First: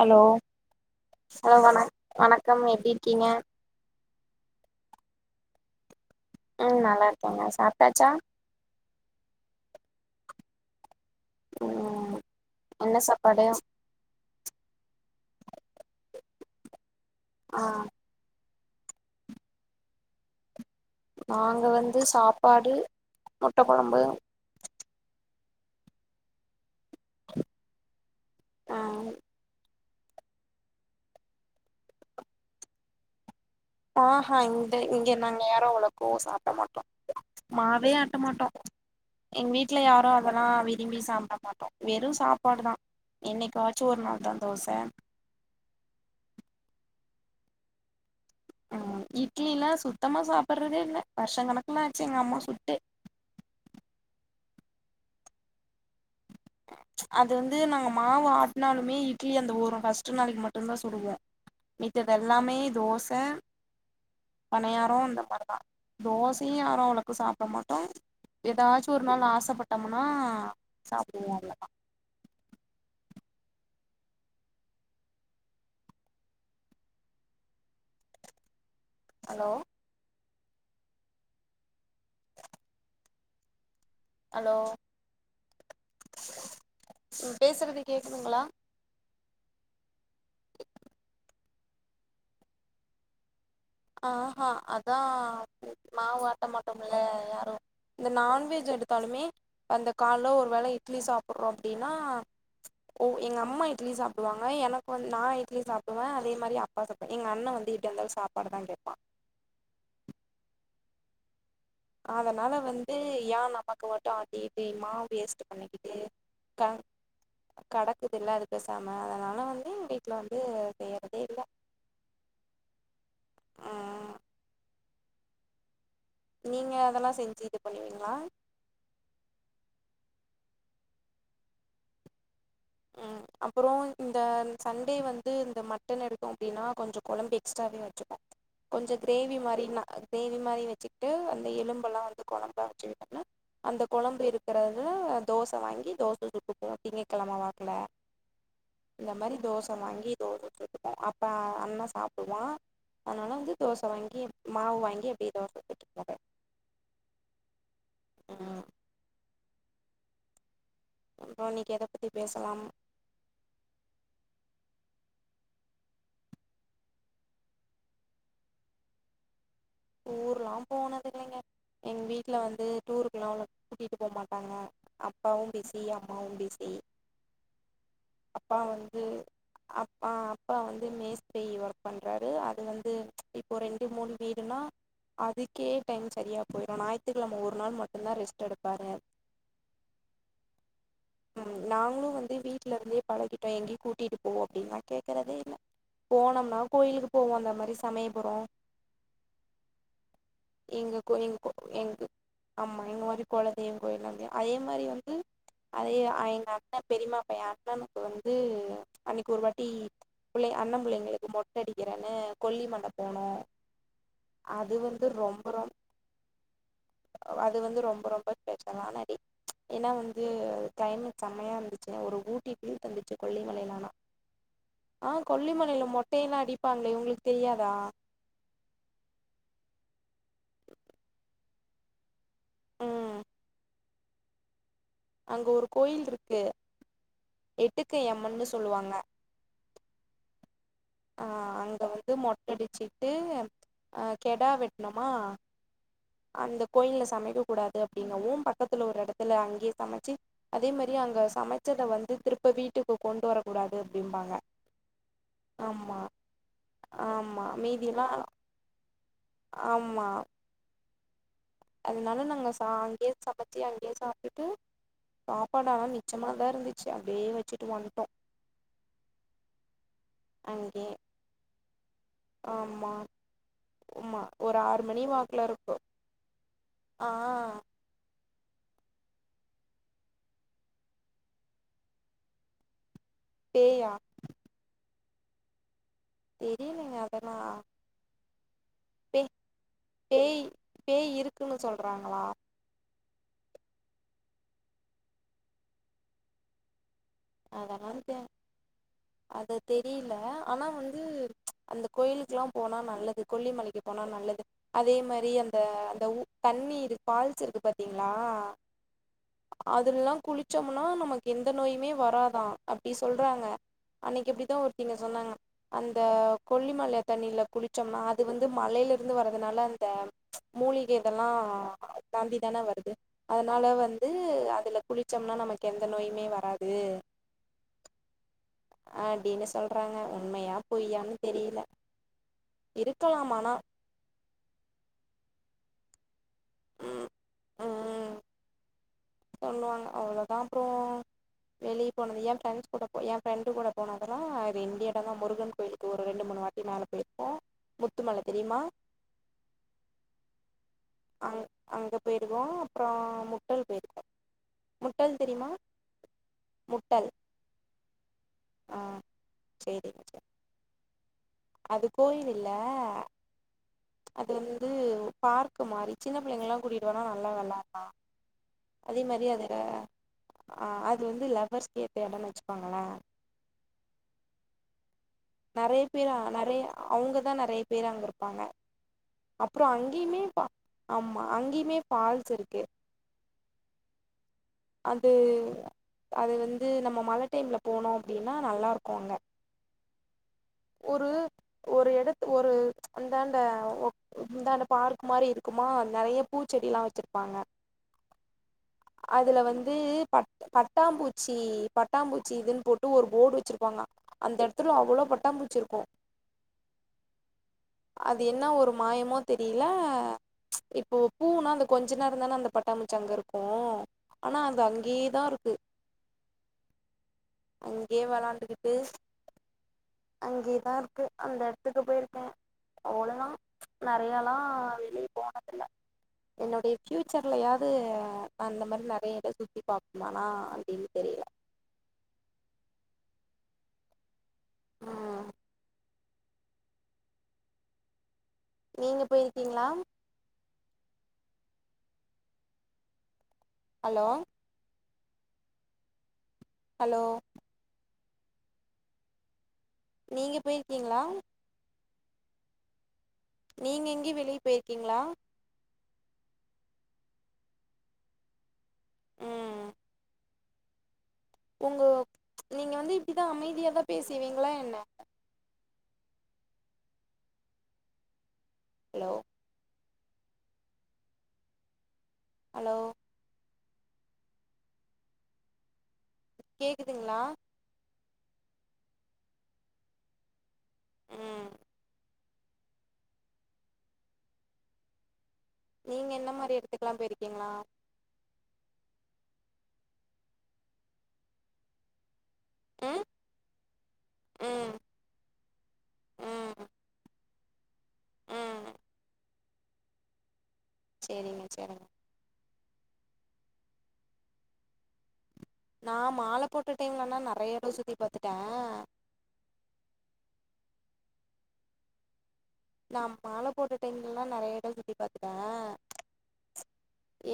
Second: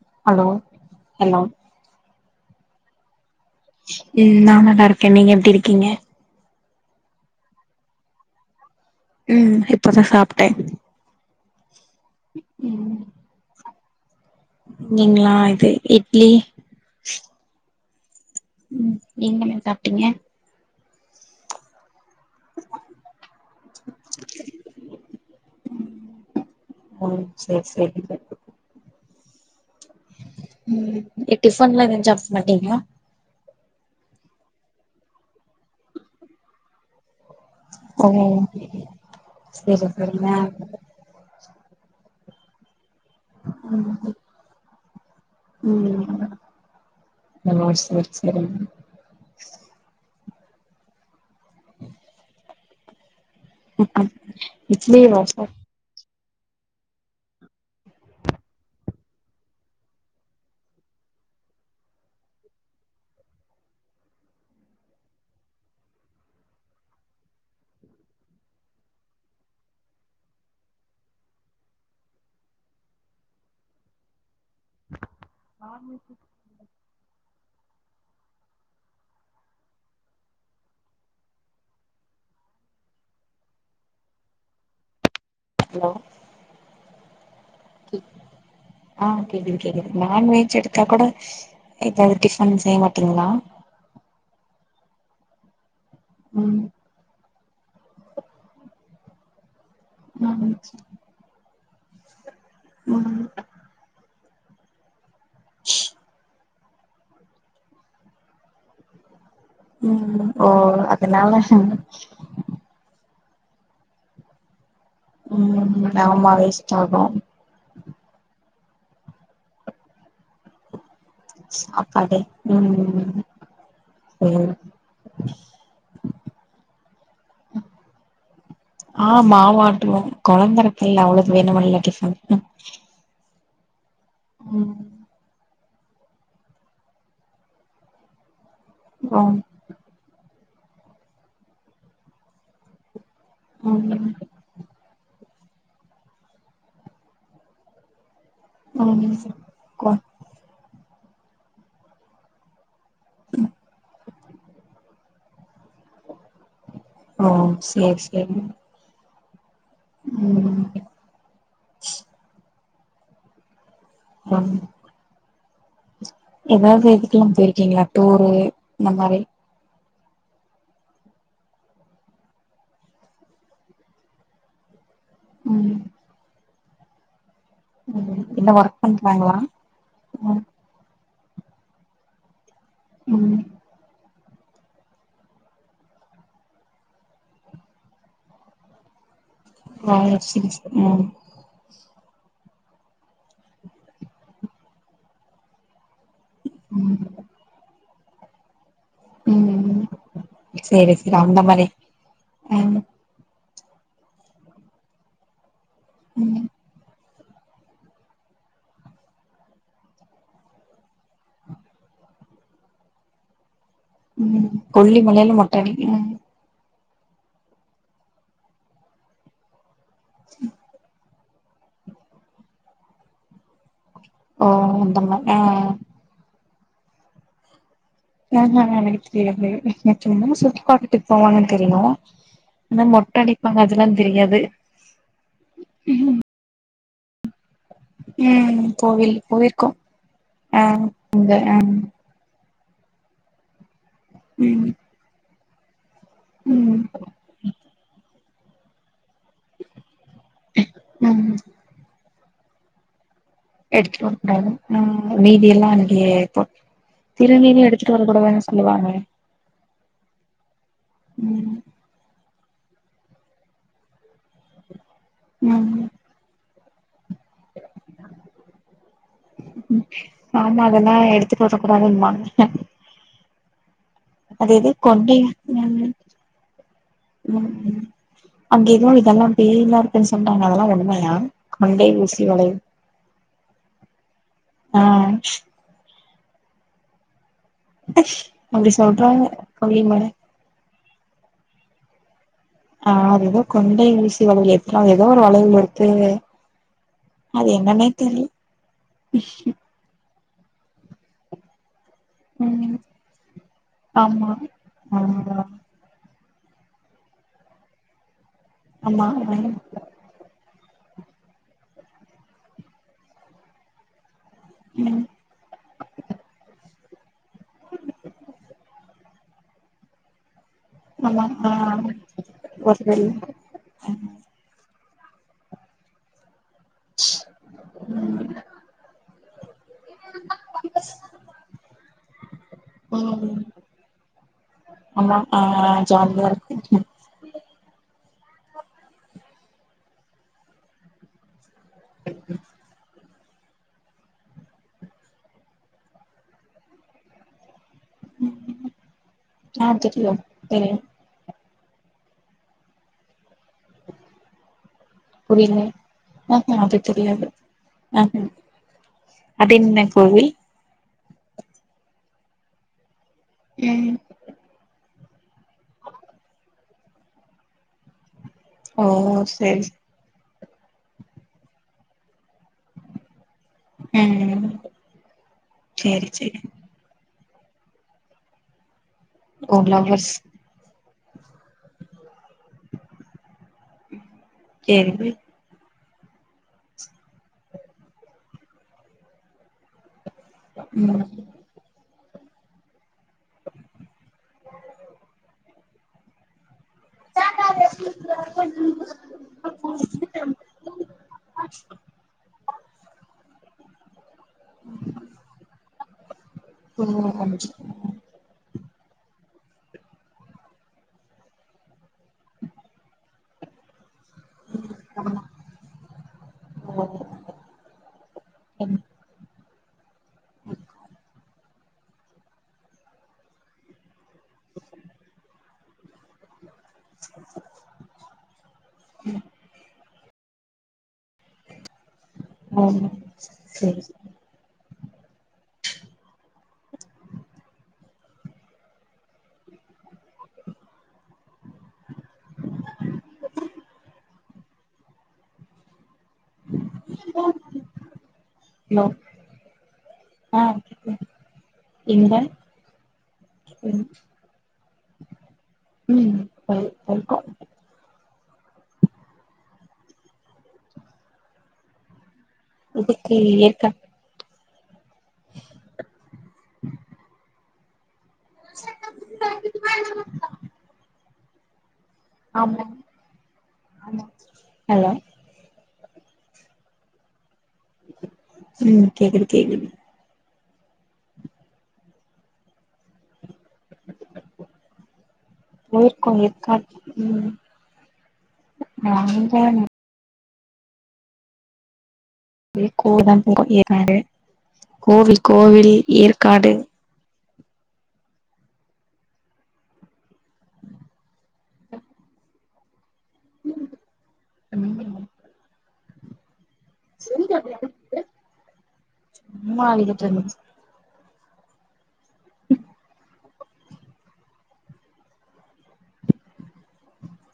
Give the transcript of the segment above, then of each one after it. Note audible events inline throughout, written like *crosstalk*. Hello hello வண வணக்கம் எப்டி இருக்கீங்க உம் நா நல்லாருக்கே நீங்க எப்டிருக்கீங்க உம் நல்லாருக்கேங்க சாப்ட்டாச்சா உம் இப்பதா சாப்பிட்டே உம் என்ன சாப்பாடு இங்கைங்களா இது இட்லி ஆ உம் நீங்க என்ன சாப்ட்டீங்க நாங்க வந்து சாப்பாடு முட்ட கொழம்பு உம் சேர் சேர்ங்க ஆ உம் நீங்க டிஃபன் எல்லா எதுவு சாப்ட மாட்டீங்களா ஆ ஹா இந்த இங்க நாங்க யாரு அவ்ளோக்கு சாப்ட மாட்டோ மாவே ஓ ஆட்ட மாட்டோ எங்க சேரி வீட்ல யாரு சேரிங்க அதெல்லா விரும்பி சாப்ட மாட்டோ வெறு சாப்பாடு தா என்னைக்காச்சு ஒரு நாள் தா தோச உம் இந்த நாய்ஸ் உம் சேரிங்க ஆ இட்லிலா சுத்தமா சாப்பறதே இல்ல வருஷ கணக்குல ஆச்சு எங்க அம்மா சுட்டு இட்லி வர்ஷோ அது வந்து நாங்க மாவு ஆட்னாலுமே இட்லி அந்த ஒரு ஃபஸ்ட் நாளு மட்டு தா சுடுவோ மித்தது எல்லாமே தோச பனியாரோ இந்த மாரி தா தோசையு யாரு அவ்ளோக்கு சாப்ட மாட்டோ எதாச்சு ஒரு நாள் ஆசைப்பட்டோமுனா சாப்புடுவோ அவ்ளோதா non veg hello hello hello பேசுறது கே கேக்குதுங்களா ஆ கேக்குது கேக்குது நான்வெஜ் எடுத்தா கூட எதாது டிஃபன் செய் மாட்டிங்ளா ஆ ஹா அதா மாவாட்ட ம் மாட்டோ இப்பெல்லா யாரு இந்த நான்வெஜ் எடுத்தாலுமே அந்த கால்ல ம் ஒருவேளை இட்லி சாப் புட்றோ அப்டின்னா ஒ ம் எங்கம்மா இட்லி சாப் ப்டுவாங்க எனக்கு வந்து நா இட்லி சாப்டுவே அதே மாரி அப்பா சாப்ப எங்கண்ணெ வந்து இட்லியாருந்தாலு சாப்பாடு தா கேப்பா ம் ஓ அதுனால அதனால வந்து ஏ நமக்கு மட்டு ஆட்டிகிட்டு மாவ் வேஸ்ட்டு ம் பண்ணிகிட்டு ஆமா வேஸ்ட் க ஆகு கடக்குதுல்ல அது பெசாம அதனால வந்து வீட்ல வந்து செய்யறதே இல்ல சாப்பாடே ம் ம் ம் சேரி நீங்க அதலா செஞ்சி இது பண்ணுவீங்ளா ஆ மாவாட்டுவோ கொழந்தருக்குல்ல அவ்ளுக்கு வேணுமில்ல டிஃபன் ம் அப்றோ இந்த ம் சண்டே வந்து இந்த மட் டன் எடுத்தோ அப்டினா கொஞ்சொ கொழம்பு எக்ஸ்ட்ராவே வச்சுப்போ கொஞ்ச ம் கிரேவி மாரினா அ கிரேவி மாரி வச்சிக்ட்டு அந்த எலும்பலா வந்து கொழம்பா வச்சுவிட்டம்னா அந்த கொழம்பு இருக் க்றதுல தோச வாங்கி தோச சுட்டுப்போ திங்க கெழம வாக்ல இந்த ம் மாரி தோச கோ வாங்கி தோச சுட்டுப்போ அப்ப அண்ணா சாப்டுவா அதனால வந்து தோச வாங்கி மாவு வாங்கி அப்டியே தோச சுட்டுப்பாங்க ஆம் சேர் சேரி ம் ம் அப்றோ இன்னக்கி எத பத்தி பேசலாம் மம் எதாது இதுக்லா போய்ருக்கீங்ளா டூரு இந்த மாரி டூர்ல்லா போனதில்லைங்க எங் வீட்ல வந்து டூருக்லா அவ்ளோ கூட்டிட்டு போமாட்டாங்க அப்பாவும் ம் பிசி அம்மாவும் பிசி ம் என்ன அப்பா ஒர்க் வந்து பண்றாங்களா அப்பா ம் அப்பா வந்து மேஸ்த்ரி ஒர்க் பண்றாரு அது வந்து ம் இப்போ ரெண்டு மூணு வீடுனா அதுக்கே டைம் சரியா போயிரு ஞாய்த்துக்கெழம ஒரு நாள் மட்டுந்தா ரெஸ்ட் எடுப்பாரு ம் ம் நாங்ளு வந்து வீட்லருந்தே பழகிட்டோ எங்கியு கூட்டிட்டுபோ அப்டின்லா கேக்கறதே இல்ல போனம்னா கோயிலுக்கு ம் போவோ அந்த மாரி சமயபுறோ ம் சேரி எங்க கோ சேரி எங்க அந்த கோ மாரி எங்க ம் ஆமா எங்க மாரி கொலதெய்வ கோயில்ல வந்து அதே மாரி வந்து அதே அ ம் எங்க அண்ணே பெரிமா பையே அண்ணனுக்கு வந்து அன்னக்கி ஒருவாட்டி புள்ளய அண்ண புள்ளைங்ளுக்கு மொட்ட அடிக்கிறன்னு கொல்லி மல போனோ ம் அது வந்து கொல்லிமலைல ரொம்ப மொட்ட ரொம் அடிக்க அது வந்து ரொம்ப ரொம்ப ஸ்பெஷல்லான டே ஏனா வந்து கிளைமெட் செம்மையாந்துச்சுங்க ஒரு ஊட்டி ஃபீல் தந்துச்சு கொல்லிமலைல ஆனா ஓ அந்த ஆ மாரி கொல்லிமலைல மொட்டைலா அடிப்பாங்ளே உங்ளுக்கு தெரியாதா அ ஆ எனக்கு தெரியாது சும்மா சுத்திப்பாத்துட்டு போவாங்கன் தெரியு ஆனா ம் மொட்டடிப்பாங்க அதுலா தெரியாது அங்க ஒரு கோயில்ருக்கு ம் கோவில் போய்ருக்கோ ஆ ஆ அங்க வந்து மொட்டடிச்சிட்டு அ கெடா ம் வெட்ணம்மா அந்த ம் கோயில்ல சமைக்க கூடாது அப்டின்னவும் பக்கத்துல ஒரு எட துல அங்கேயே சமைச்சு அதே மாரி அங்க ம் சமைச்சத வந்து திருப்ப வீட்டுக்கு கொண்டு வர கூடாது அப்டிம்பாங்க ஆ மீதி எல்லா ஆமா அங்கேயேதா ஆமா திருநீர்லா எடுத்துட்டு வர மீதியெல்லா கூடாதான சொல்லுவாங்க ஆமா ம் அதனால நாங்க சா அங்கேயே சமைச்சு அங்கேயே சாப்டுட்டு சாப்பாடு ம் ஆனா மிச் ச்சமாதா இருந்துச்சு அப்டியே வச்சுட்டு வந்ட்டோ ஆமா அங்கயே அதெலா எடுத்துட் வரகூடாதுமாங்க ஆமா ஆமா அது ஒரு எதயு ஆறு மணி கொண்டி *unintelligible* வாக்குல இருக்கு ஆ ம் ம் அங்க எதுவு இதெல்லா பேய்லா இருக்குன் சொன்னாங்க அதலா உண்மையா கொண்டை ஊசி வளைவு பேயா ஆ தெரியலேங்க அதெலா அப்டி சொல்றா பெய் பேய் பேய் இருக்குன்னு சொல்றாங்களா ஆ அது எதோ கொண்டை ஊசி வளைவுல எத்துனா எதோ ஒரு வளைவுல இருக்கு அது என்னன்னே தெரில் தெரிலே ஆனா வந்து அந்த கோயிலுக்குல்லா ம் போனா நல்லது கொல்லிமலைக்கு போனா ஆமா நல்லது அதே ஆ மாரி அந்த அந்த ஊ தண்ணி இருக் ஃபால்ஸ் இருக்கு பாத்தீங்களா *unintelligible* அதுல்லலா குளிச்சோம்னா நமக்கு எந்த நோயுமே வராதா அப்டி சொல்றாங்க அன்னைக் அப்டி தா ஒருத்தவைங்க ம் சொன்னாங்க அந்த கொல்லிமல தண்ணில குளிச்சோம்னா அது வந்து மலைல இருந்து வரதுனால இந்த மூலிகை ஆமா இதெல்லா ஆ தாண்டிதான வருது ஒரு அத னால வந்து அதுல குளிச்சோம்னா நமக்கு எந்த நோயுமே வராது அப்டின்னு சொல்றாங்க உண்மையா பொய்யான்னு தெரியல இருக்கலாம் ஆனா ஆமாம் ஆ ஜாலியாருக் ம் ம் ம் சொல்லுவாங்க அவ்வளோதா அப்றோ வெளியே போனது ஏ ஃப்ரெண்ட்ஸ் கூட எ ஃப்ரெண்டு கூட போனதெல்லா அது இந்த இடந்தா முருகன் கோயிலுக்கு ஒரு ரெண்டு மூணு வாட்டி மேல போய்ருப்போ முத்துமல தெரியுமா ஆ தெரியு தெரியு அங் அங்கே போயிருக்கோ அப்றோ முட்டல் போயிருக்கோ முட்டல் தெரியுமா புரியல ஆஹா அது முட்டல் தெரியாது ஆஹ ஆ அதென்ன சேரிங்க சேரி கோவில் அது கோயில் இல்ல ம் அது வந்து பார்க்கு மாரி சின்ன பிள்ளைங்கலல்லா கூட்டிட்டு வந்நா நல்லா வெளாடலா ஓ அதே மாரி அது சரி அ அது வந்து லவ்வர்ஸ்கேத்த எடோனு வச்சுக்கோங்கள ம் நெறைய சேரி பேர் அவ சேரி நெறைய அவங்கதா நெறைய பேர் அங்க இருப்பாங்க ஓ அப்றோ லவ்வர்ஸ் அங்கேயுமே ப ஆமா அங்கேயுமே ஃபால்ஸ் இருக்கு அந்து சேரி அது வந்து நம்ம மழ டைம்ல போனோ அப்டின்னா நல்லாருக்கு அங்க ம் ஒரு ஒரு எடத்து ஒரு அந்தாண்ட முந்தான பார்க் மாரி இருக்குமா நெறைய பூச்செடில்லா வச்சிருப்பாங்க அதுல வந்து ப பட்டாம்பூச்சி பட்டாம்பூச்சி இதுன்னு போட்டு ஒரு போர்டு வச்சிருப்பாங்க அந்த எடத்துல அவ்ளோ பட்டாம்புச்சிருக்கு அது என்ன ஒரு மாயமோ தெரியில ம்ச் இப்போ பூனா அந்த கொஞ்சு நேரந்தானே அந்த பட்டாம்பூச்சி அங்க இருக்கு ஆனா அது அங்கேயேதா இருக்கு ஓ அங்கயே வெளையாண்டுக்கிட்டு ஓ அங்கேயதா இருக்கு அந்த எடத்துக்கு போயிருக்கே அவ்வளோ தா ம்ச் நறையலா வெளியே போனதில்ல என்னுடைய ஃப்யூச்சர்லயாது அந்த மாரி நறைய எடோ சுத்தி பாப்பேனானு அப்படின்னு தெரியல ம் செரி செரி ஆ நீங்க போயிருக்கீங்களா ஹலோ ஹலோ ஹலோ நீங்க ஆ போயிருக்கீங்களா எங்க நீங்க எங்கியு வெளியே போயிருக்கீங்களா ம் போய் போயிருக்கோ ம் உங்க நீங்க வந்து இதுக்கு இப்படிதா ஏற்கா அமைதியாதா பேசவீங்களா என்ன ஹலோ ஹலோ ஆமா ஹலோ கேக்குதுங்களா உம் கேக்குது கேக்குது ஆ நீங்க போயிருகாங்க என்ன இருக்கா மாரி எடத்துக்குலா உம் போயிருக்கீங்களா நாந்தானே ம் கோத போவோ ஏற்காடு ம் கோவில் கோவில் ஏற்காடு ஆ செரிங்க செரிங்க ம் நா மால போட்ட டைம்லல்லா நறைய எடோ சுத்தி பாத்துட்டே சும்மா அழிக்கிட்டு மிஸ் ம் நா மால போட்ட டைம்லலா நறைய எடோ சுத்தி பாத்துட்டே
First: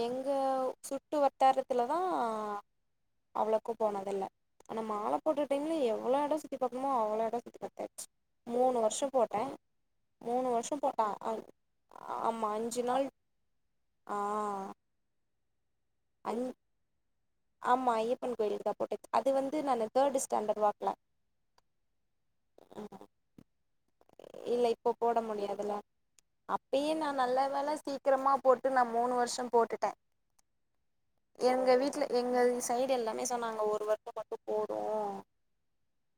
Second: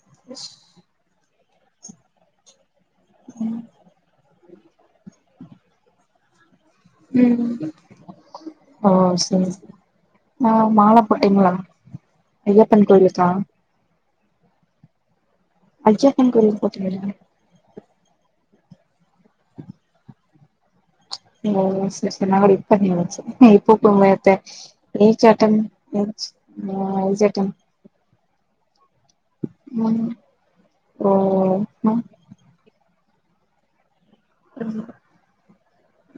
எங்க சுட்டு வட்டாரத்துல தா அவ்வளக்கு போனதில்ல ஆனா மால போட்டுட்ட டைம்ல எவ்வளோ எடோ சுத்தி பக்கனுமோ அவ்வுளோ எடோ சுத்தி பத்தாச்சு மூணு ஓ வருஷோ போட்டே சரி சரி. மூணு ஆ வருஷோ மால போட்டே ஆ போட்டீங்களா ஆமா அஞ்சு ஐயப்பன் நாள் கோயிலுக்கா ஆ அய்யப்பண் அஞ் கோயிலுக்கு போட்டிங்களா ஆமா ஐயப்பன் கோயிலுக்கு தா போட்டே அது வந்து நானு தேர்டு ஸ்டேண்டர்டு வாக்குல ஓ செரி செரி நா கூட இப்ப நெனச்ச இப்போ இல்ல இப்போ *unintelligible* போட ஏஜ் அட்டன் முடியாதுல்ல *unintelligible* அப்பயே நான் ஏஜ் நல்ல அட்டன் வேல சீக்கிரமா போட்டு நா மூணு வருஷோ போட்டுட்டே எங்க வீட்டுல எங்க சைடு எல்லாமே சொன்னாங்க ஒருவர்ஷ்ஷோ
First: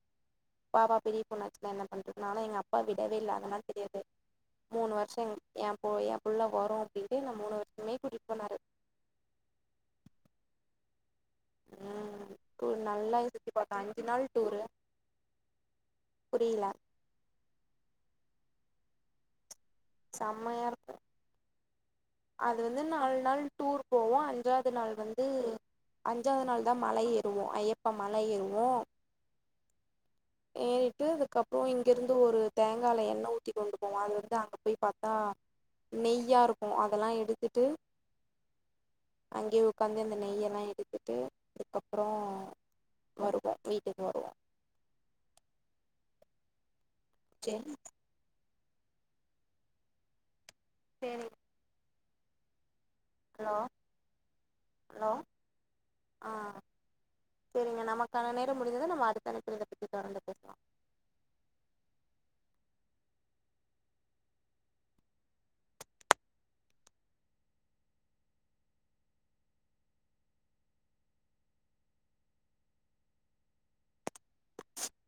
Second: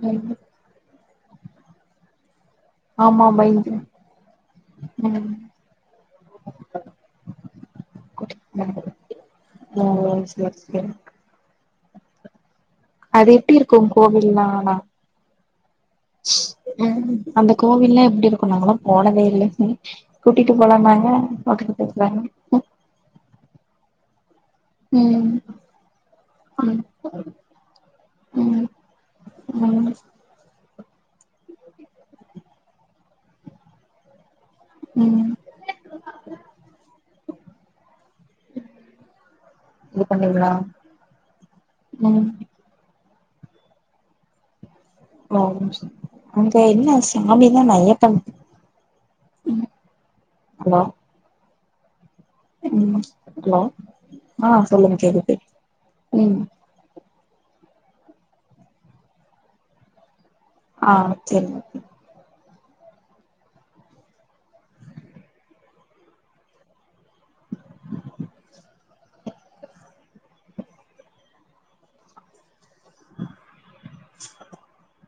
உம் உம் பாப்பா பெரிய பொன்னாச்சுன்ன என்ன பண்றது ஆனா எங்க அப்பா ஆமா விடவேல்லா அதல்லா பயந்து தெரியாது மூணு வருஷோ எ எ போ எ புள்ள வரு அப்படின்ட்டு என்ன மூணு வருஷமே கூட்டிட்டு போனாரு ஓ சேரி சேரி ஆ அது எப்டி இருக்கு கோவில்லா ஆனா புரியல ம் அந்த கோவில் எல்லா எப்டி இருக்கு நாங்களா போனதே இல்ல கூட்டிட்டி செம்மையா இருக்கும் போலானாங்க வுட்டுட்டு போயிருகாங்க அது வந்து நாலு நாள் டூர் போவோ அஞ்சாவது நாள் ம் வந்து அஞ்சாவது நாள் தா ம் மலை ஏறுவோ ஐயப்பா மலை ம் ஏறுவோ ம் ஏறிட்டு அதுக்கப்புறோ இங்கிருந்து ஒரு தேங்காய எண்ணெய் ஊத்தி கொண்டு போவோ அது வந்து அங்க போய் பாத்தா ம் நெய்யா இருக்கு அதெல்லா எடுத்துட்டு அங்கேயே உக்காந்து இது அந்த பண்ணீங்களா நெயெல்லா எடுத்துட்டு அதுக்கப்புறோ ம் வருவோ வீட்டுக்கு வருவோ மா ஒரு நிமிஷோ அங்க என்ன சாமிதான் சரி ஐயப்பன் ம் ஹலோ சேரி ம் ஹலோ ஆ சொல்லுங்க ஹலோ கேக்குது ஆ ம் சரிங்க நமக்கான நேரம் முடிஞ்சது நம் அடுத்த அழைப்புல இதப் பத்தி தொடர்ந்து பேசுலாம் ஆ செரிங்க *inaudible* *unintelligible*